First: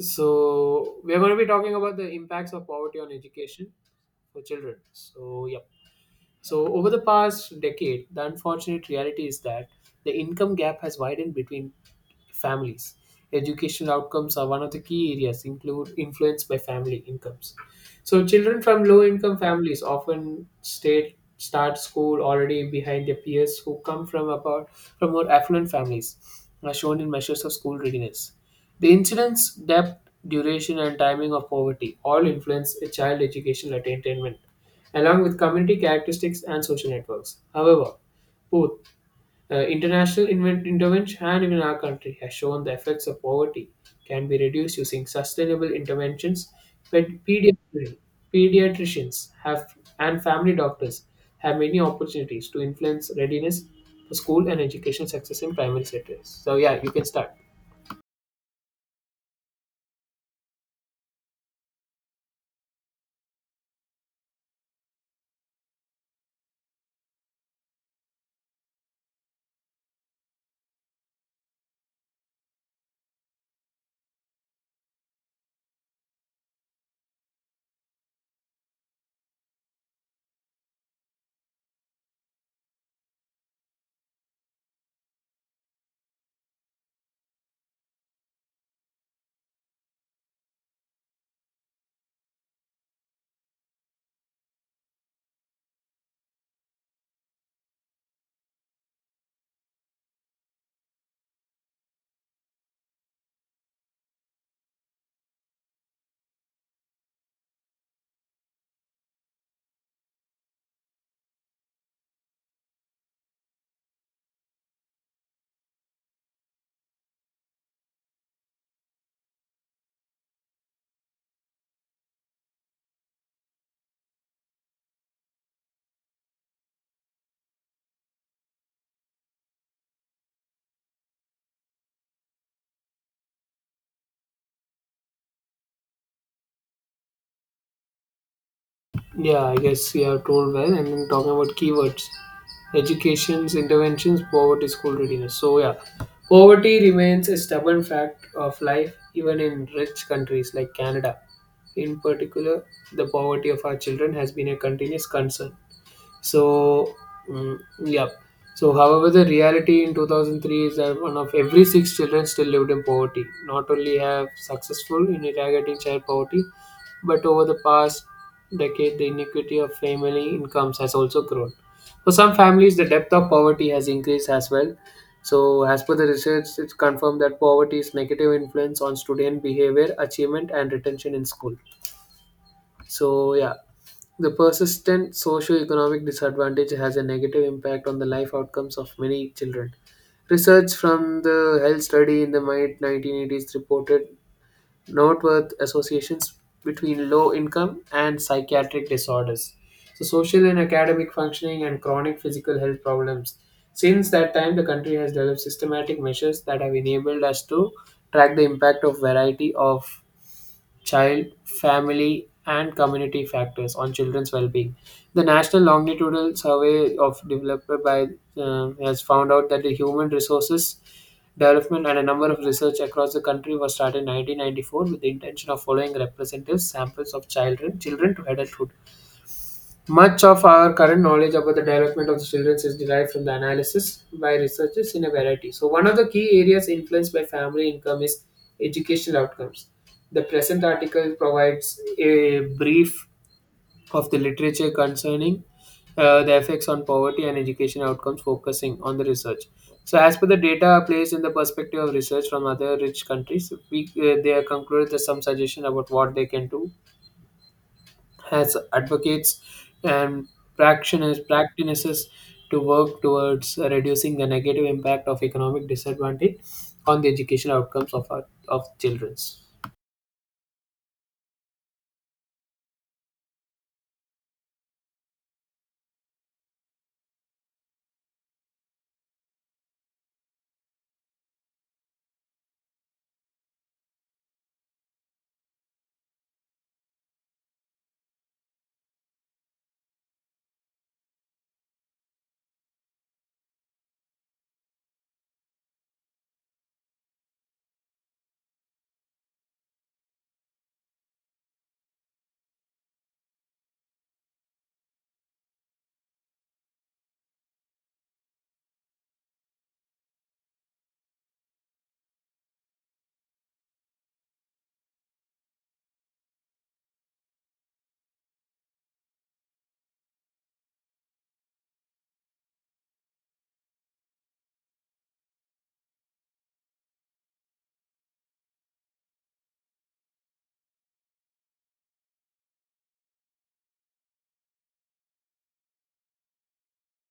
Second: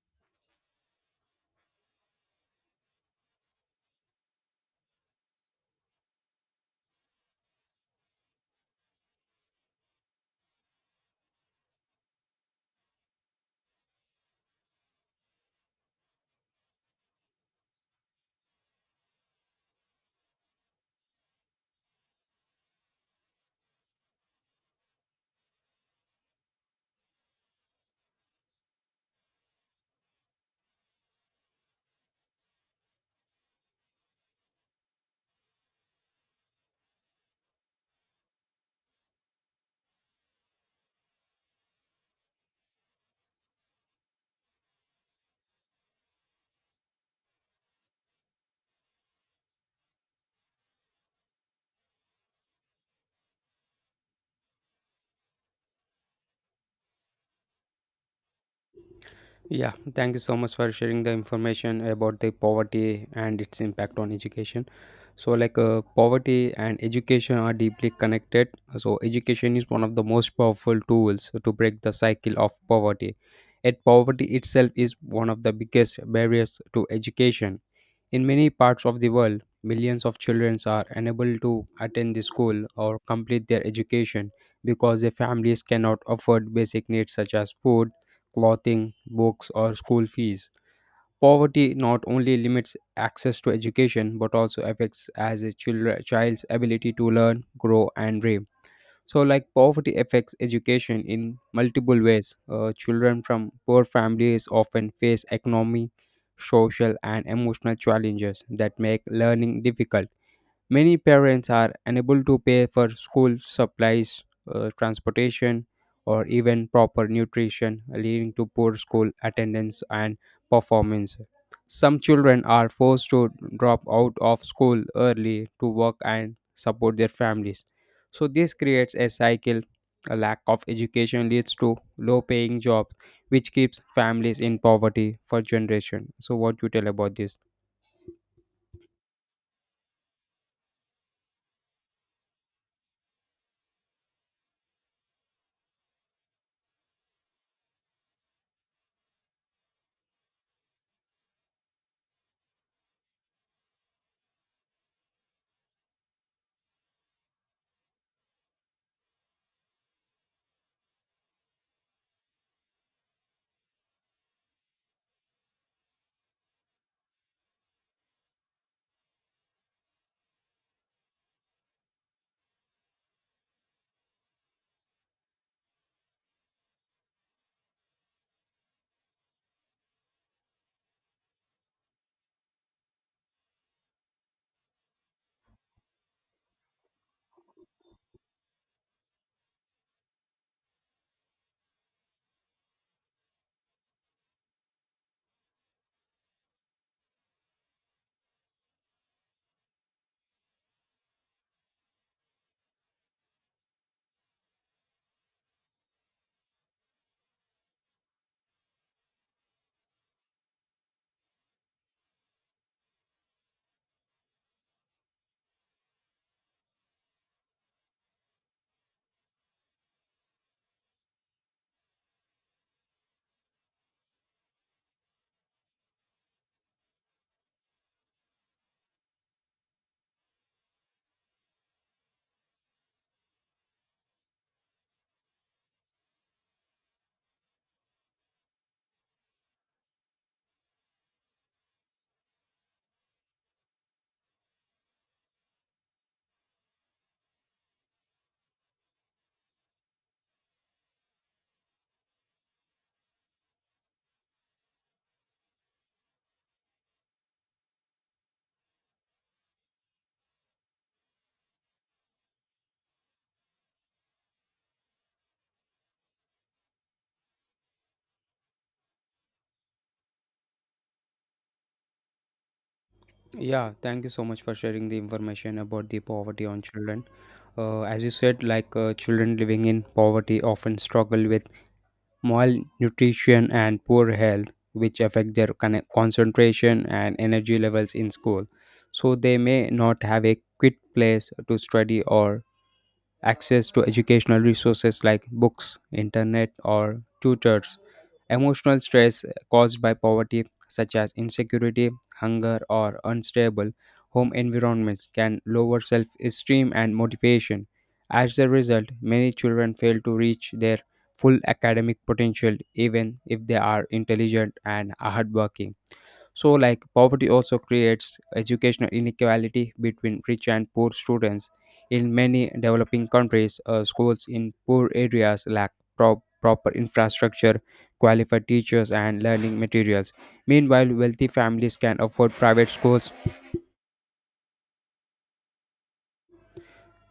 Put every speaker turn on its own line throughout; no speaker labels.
So we are going to be talking about the impacts of poverty on education for children. So yeah. So, over the past decade, the unfortunate reality is that the income gap has widened between families. Educational outcomes are one of the key areas include influenced by family incomes. So, children from low income families often start school already behind their peers who come from about from more affluent families, as shown in measures of school readiness. The incidence, depth, duration, and timing of poverty all influence a child educational attainment along with community characteristics and social networks. However, both intervention and even our country has shown the effects of poverty can be reduced using sustainable interventions. But pediatricians have and family doctors have many opportunities to influence readiness for school and education success in primary sectors. So yeah, you can start.
Yeah, thank you so much for sharing the information about the poverty and its impact on education. So, poverty and education are deeply connected. So, education is one of the most powerful tools to break the cycle of poverty. Yet, poverty itself is one of the biggest barriers to education. In many parts of the world, millions of children are unable to attend the school or complete their education because their families cannot afford basic needs such as food, clothing, books, or school fees. Poverty not only limits access to education but also affects as a child's ability to learn, grow, and dream. So, like poverty affects education in multiple ways. Children from poor families often face economic, social, and emotional challenges that make learning difficult. Many parents are unable to pay for school supplies, transportation, or even proper nutrition, leading to poor school attendance and performance. Some children are forced to drop out of school early to work and support their families. So, this creates a cycle. A lack of education leads to low paying jobs, which keeps families in poverty for generation. So, what you tell about this?
Yeah, I guess you have told well. And then talking about keywords, education's interventions, poverty, school readiness. So yeah, poverty remains a stubborn fact of life even in rich countries like Canada. In particular, the poverty of our children has been a continuous concern. So, mm, yeah. So, however, the reality in 2003 is that one of every six children still lived in poverty. Not only have successful in eradicating child poverty, but over the past decade, the inequity of family incomes has also grown. For some families, the depth of poverty has increased as well. So, as per the research, it's confirmed that poverty's negative influence on student behavior, achievement, and retention in school. So, yeah, the persistent socio-economic disadvantage has a negative impact on the life outcomes of many children. Research from the health study in the mid 1980s reported noteworthy associations between low income and psychiatric disorders. So, social and academic functioning and chronic physical health problems. Since that time, the country has developed systematic measures that have enabled us to track the impact of variety of child, family, and community factors on children's well-being. The National Longitudinal Survey of developed by has found out that the human resources development and a number of research across the country was started in 1994 with the intention of following representative samples of children to adulthood much of our current knowledge about the development of the children is derived from the analysis by researchers in a variety. So, one of the key areas influenced by family income is educational outcomes. The present article provides a brief of the literature concerning the effects on poverty and education outcomes, focusing on the research. So, as per the data placed in the perspective of research from other rich countries, we, they have concluded that some suggestion about what they can do has advocates and practitioners practices to work towards reducing the negative impact of economic disadvantage on the educational outcomes of our of children.
Yeah, thank you so much for sharing the information about the poverty on children. As you said, children living in poverty often struggle with malnutrition and poor health, which affect their concentration and energy levels in school. So they may not have a quick place to study or access to educational resources like books, internet, or tutors, emotional stress caused by poverty, such as insecurity, hunger, or unstable home environments, can lower self esteem and motivation. As a result, many children fail to reach their full academic potential even if they are intelligent and hardworking. So, like, poverty also creates educational inequality between rich and poor students. In many developing countries, schools in poor areas lack proper infrastructure, qualified teachers, and learning materials. Meanwhile, wealthy families can afford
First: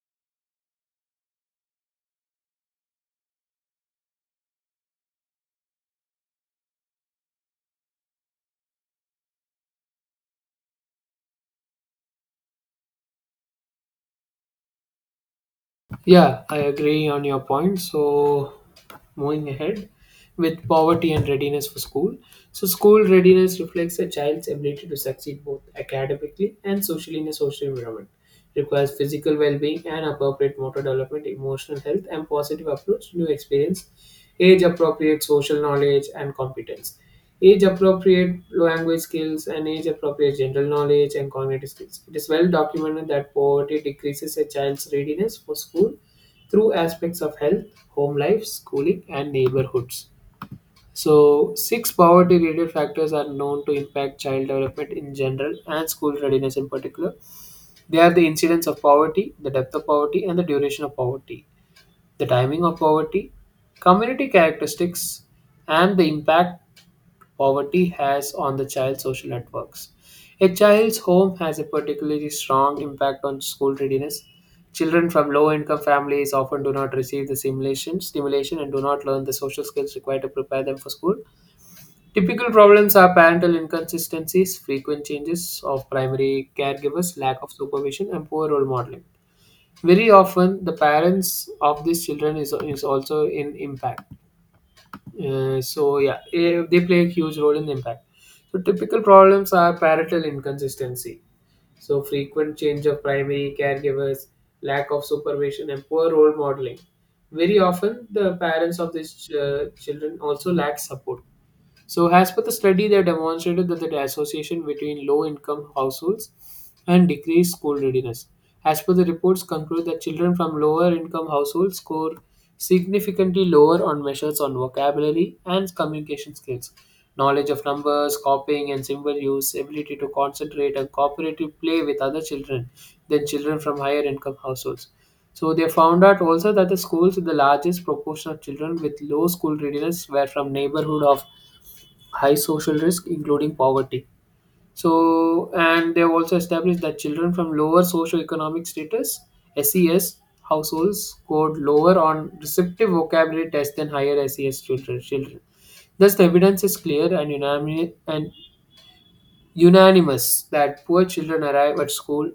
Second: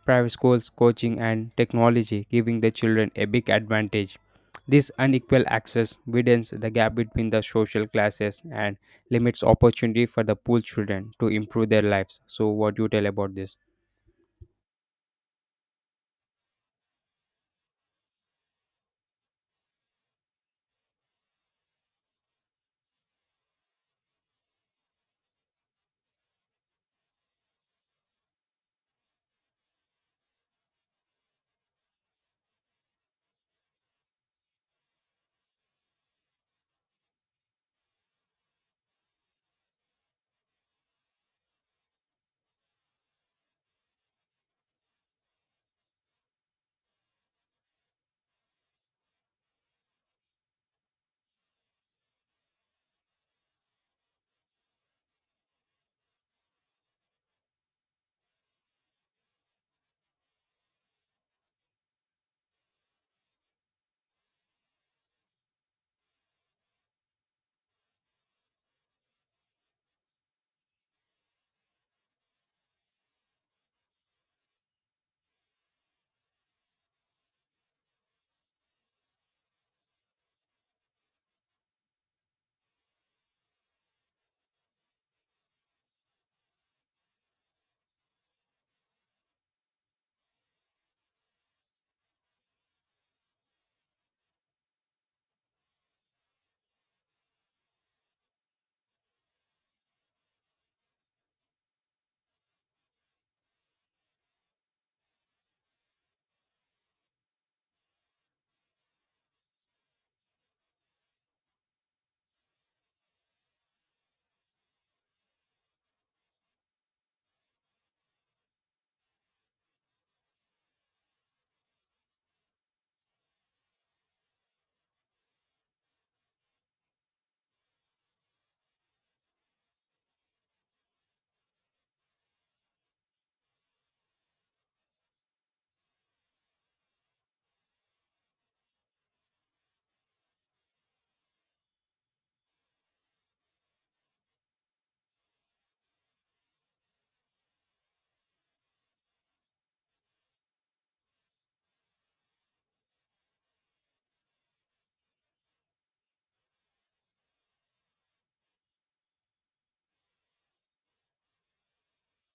private schools, coaching, and technology, giving the children a big advantage. This unequal access widens the gap between the social classes and limits opportunity for the poor children to improve their lives. So, what do you tell about this?
Yeah, I agree on your point. So, moving ahead with poverty and readiness for school. So, school readiness reflects a child's ability to succeed both academically and socially in a social environment. Requires physical well being and appropriate motor development, emotional health, and positive approach to new experience, age appropriate social knowledge, and competence. Age appropriate language skills and age appropriate general knowledge and cognitive skills. It is well documented that poverty decreases a child's readiness for school through aspects of health, home life, schooling, and neighborhoods. So, six poverty related factors are known to impact child development in general and school readiness in particular. They are the incidence of poverty, the depth of poverty, and the duration of poverty, the timing of poverty, community characteristics, and the impact poverty has on the child's social networks. A child's home has a particularly strong impact on school readiness. Children from low income families often do not receive the stimulation and do not learn the social skills required to prepare them for school. Typical problems are parental inconsistencies, frequent changes of primary caregivers, lack of supervision, and poor role modeling. Very often, the parents of these children is also in impact. They play a huge role in the impact. So typical problems are parental inconsistency. So frequent change of primary caregivers, lack of supervision, and poor role modeling. Very often, the parents of these children also lack support. So, as per the study, they demonstrated that the association between low income households and decreased school readiness. As per the reports, conclude that children from lower income households score significantly lower on measures on vocabulary and communication skills, knowledge of numbers, copying and symbol use, ability to concentrate and cooperative play with other children than children from higher income households. So they found out also that the schools with the largest proportion of children with low school readiness were from neighborhood of high social risk, including poverty. So, and they have also established that children from lower socioeconomic status (SES) households scored lower on receptive vocabulary tests than higher SES children. Thus, the evidence is clear and unanimous that poor children arrive at school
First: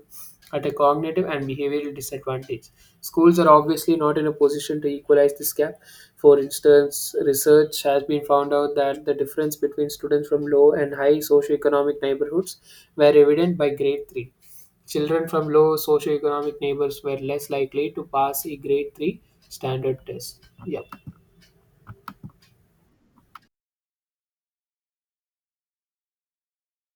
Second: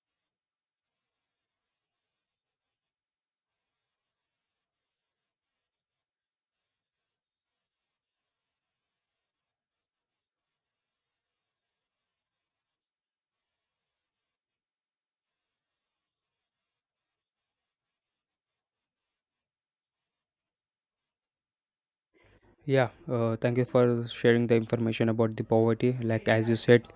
at a cognitive and behavioral disadvantage. Schools are obviously not in a position to equalize this gap. For instance, research has been found out that the difference between students from low and high socioeconomic neighborhoods were evident by grade 3. Children from low socioeconomic neighbors were less likely to pass a grade 3 standard test. Yeah.
Yeah, thank you for sharing the information about the poverty. Like as you said,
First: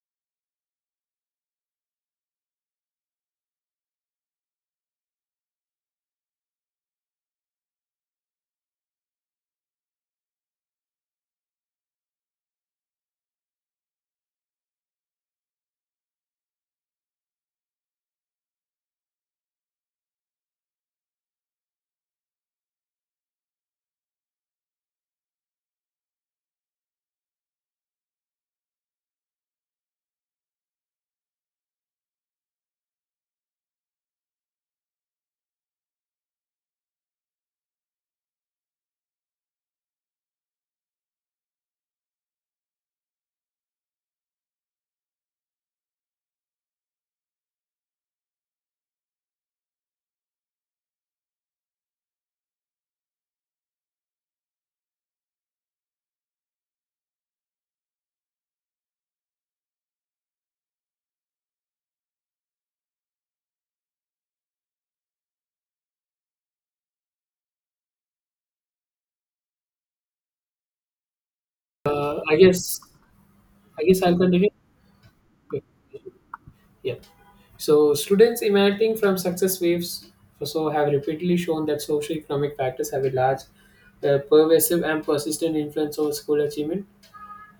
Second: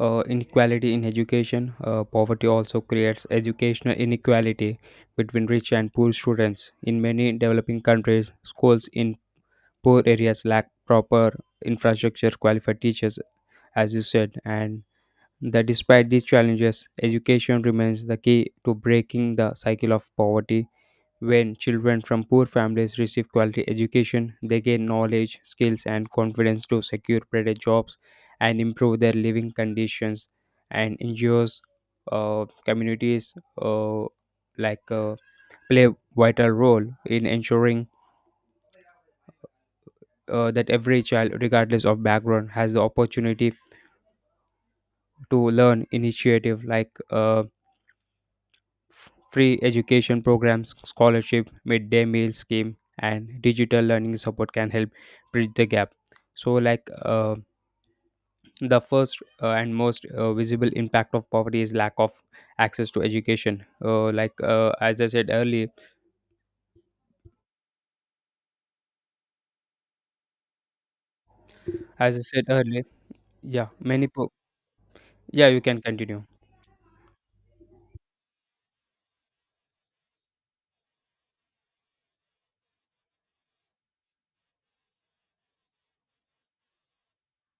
inequality in education, poverty also creates educational inequality between rich and poor students. In many developing countries, schools in poor areas lack proper infrastructure, qualified teachers, as you said, and that despite these challenges, education remains the key to breaking the cycle of poverty. When children from poor families receive quality education, they gain knowledge, skills, and confidence to secure better jobs and improve their living conditions. And NGOs, communities, uh, like uh, play vital role in ensuring that every child, regardless of background, has the opportunity to learn initiative free education programs, scholarship, midday meal scheme, and digital learning support can help bridge the gap. So, the first and most visible impact of poverty is lack of access to education. As I said earlier, as I
Uh, I
said
guess
earlier, yeah,
I guess
many
I'll continue.
yeah, you
Okay.
can continue.
Yeah. So, students emanating from success waves also have repeatedly shown that socioeconomic factors have a large, pervasive, and persistent influence over school achievement.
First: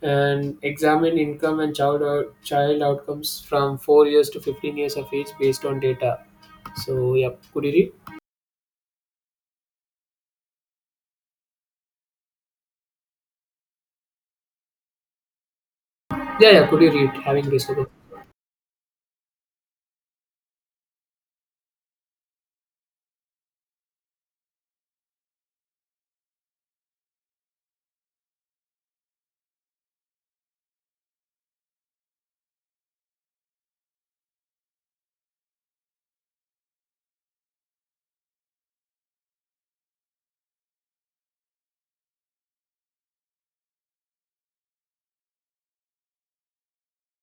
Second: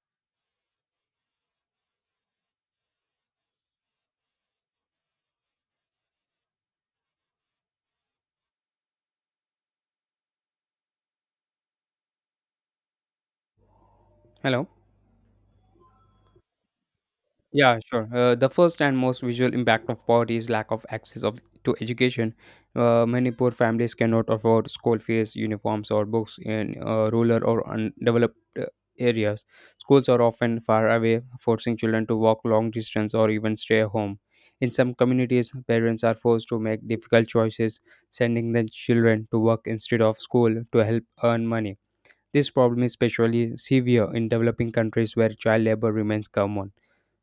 And examine income and child outcomes from 4 years to 15 years of age based on data. So, yeah, could you read?
Hello.
Yeah, yeah, could you read? Having this,
Yeah, sure. The first and most visual impact of poverty is lack of access of to education. Many poor families cannot afford school fees, uniforms, or books in rural or undeveloped areas. Schools are often far away, forcing children to walk long distance or even stay home. In some communities, parents are forced to make difficult choices, sending their children to work instead of school to help earn money. This problem is especially severe in developing countries where child labor remains common.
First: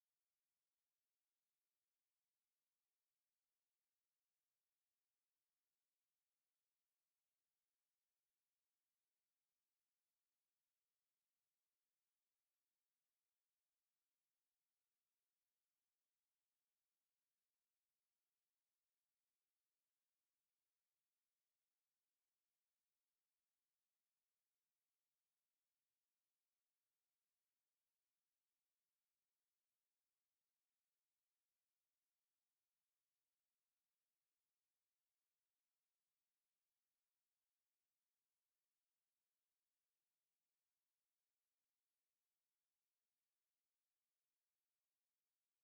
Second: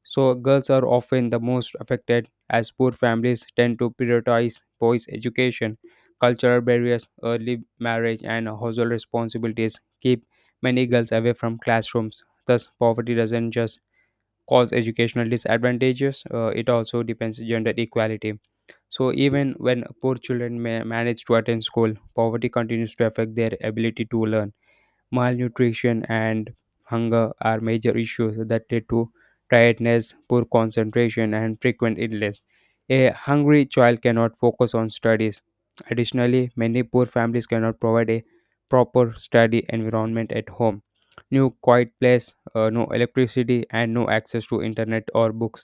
So, girls are often the most affected as poor families tend to prioritize boys' education. Cultural barriers, early marriage, and household responsibilities keep many girls away from classrooms. Thus, poverty doesn't just cause educational disadvantages, it also depends gender equality. So, even when poor children manage to attend school, poverty continues to affect their ability to learn. Malnutrition and hunger are major issues that lead to tiredness, poor concentration, and frequent illness. A hungry child cannot focus on studies. Additionally, many poor families cannot provide a proper study environment at home. No quiet place, no electricity, and no access to internet or books.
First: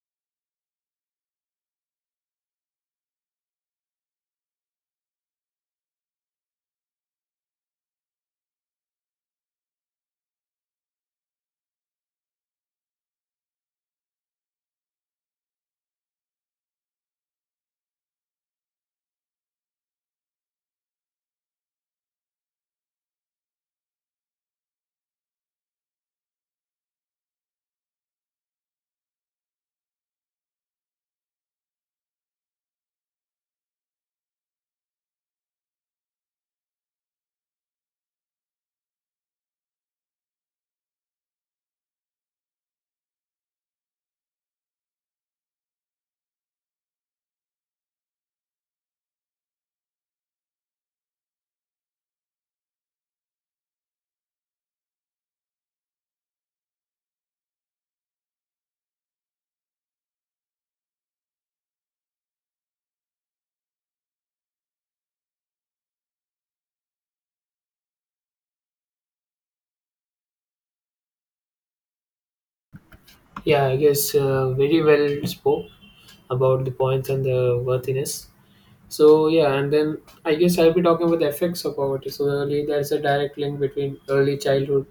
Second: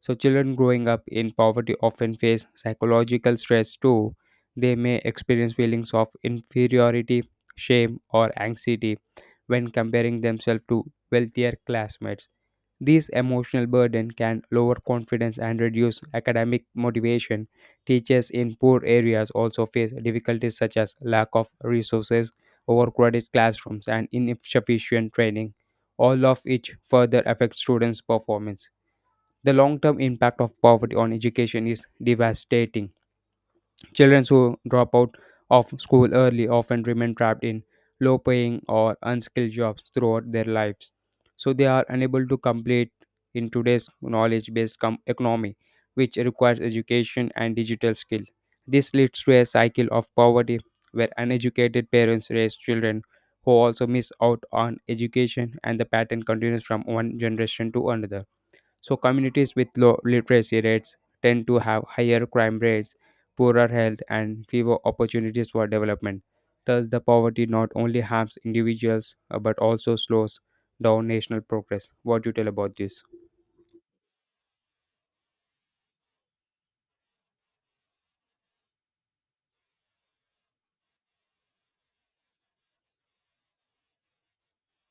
So, children growing up in poverty often face psychological stress too. They may experience feelings of inferiority shame, or anxiety when comparing themselves to wealthier classmates. This emotional burden can lower confidence and reduce academic motivation. Teachers in poor areas also face difficulties such as lack of resources, overcrowded classrooms, and insufficient training, all of which further affect students' performance. The long term impact of poverty on education is devastating. Children who drop out of school early often remain trapped in low paying or unskilled jobs throughout their lives. So they are unable to complete in today's knowledge based economy, which requires education and digital skill. This leads to a cycle of poverty where uneducated parents raise children who also miss out on education, and the pattern continues from one generation to another. So communities with low literacy rates tend to have higher crime rates, poorer health, and fewer opportunities for development. Thus, the poverty not only harms individuals but also slows down national progress. What do you tell about this?
yeah, I guess very well spoke about the points and the worthiness. So yeah, and then I guess I'll be talking about the effects of poverty. So early, there's a direct link between early childhood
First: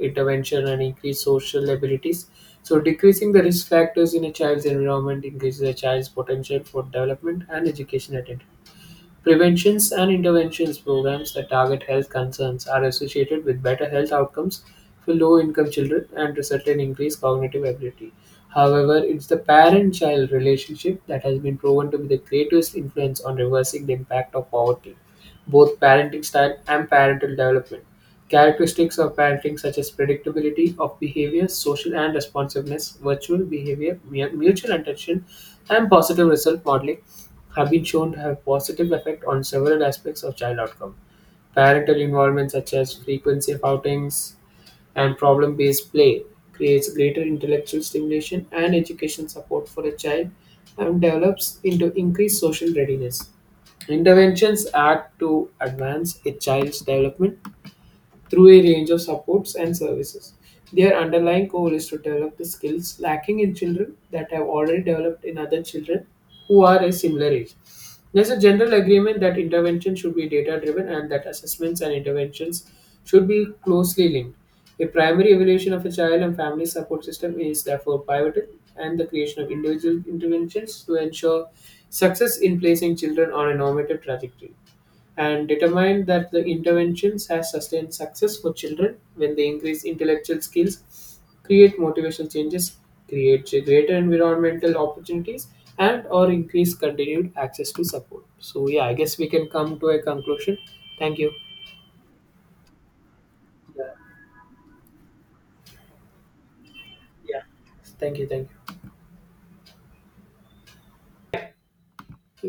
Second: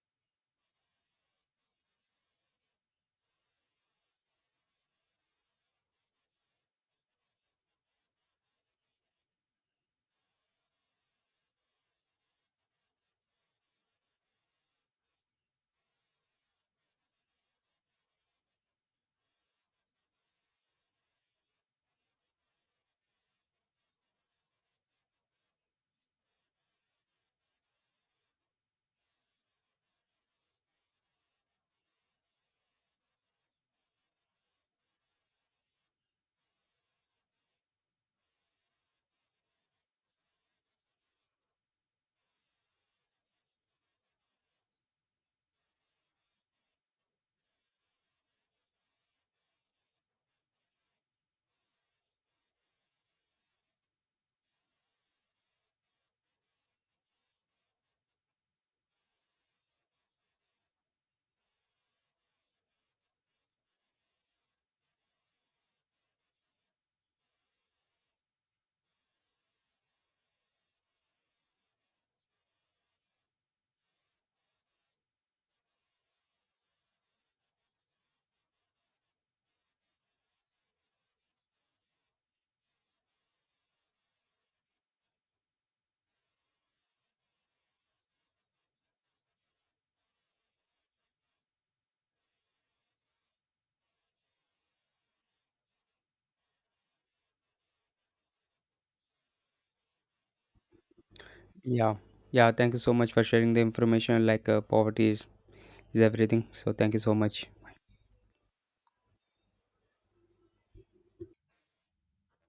intervention and increased social abilities. So decreasing the risk factors in a child's environment increases a child's potential for development and education at it. Preventions and interventions programs that target health concerns are associated with better health outcomes for low income children and result in increased cognitive ability. However, it's the parent child relationship that has been proven to be the greatest influence on reversing the impact of poverty, both parenting style and parental development. Characteristics of parenting, such as predictability of behavior, social and responsiveness, virtual behavior, mutual attention, and positive result modeling, have been shown to have positive effect on several aspects of child outcome. Parental involvement such as frequency of outings and problem-based play creates greater intellectual stimulation and education support for a child and develops into increased social readiness. Interventions act to advance a child's development through a range of supports and services. Their underlying goal is to develop the skills lacking in children that have already developed in other children who are a similar age. There's a general agreement that intervention should be data driven and that assessments and interventions should be closely linked. A primary evaluation of a child and family support system is therefore pivotal, and the creation of individual interventions to ensure success in placing children on a normative trajectory and determined that the interventions has sustained success for children when they increase intellectual skills, create motivational changes, create greater environmental opportunities, and or increase continued access to support. So yeah, I guess we can come to a conclusion. Thank you.
Yeah, yeah. Thank you so much for sharing the
Yeah.
information. Like is everything. So thank you so
Yeah.
much.
Thank you. Thank you.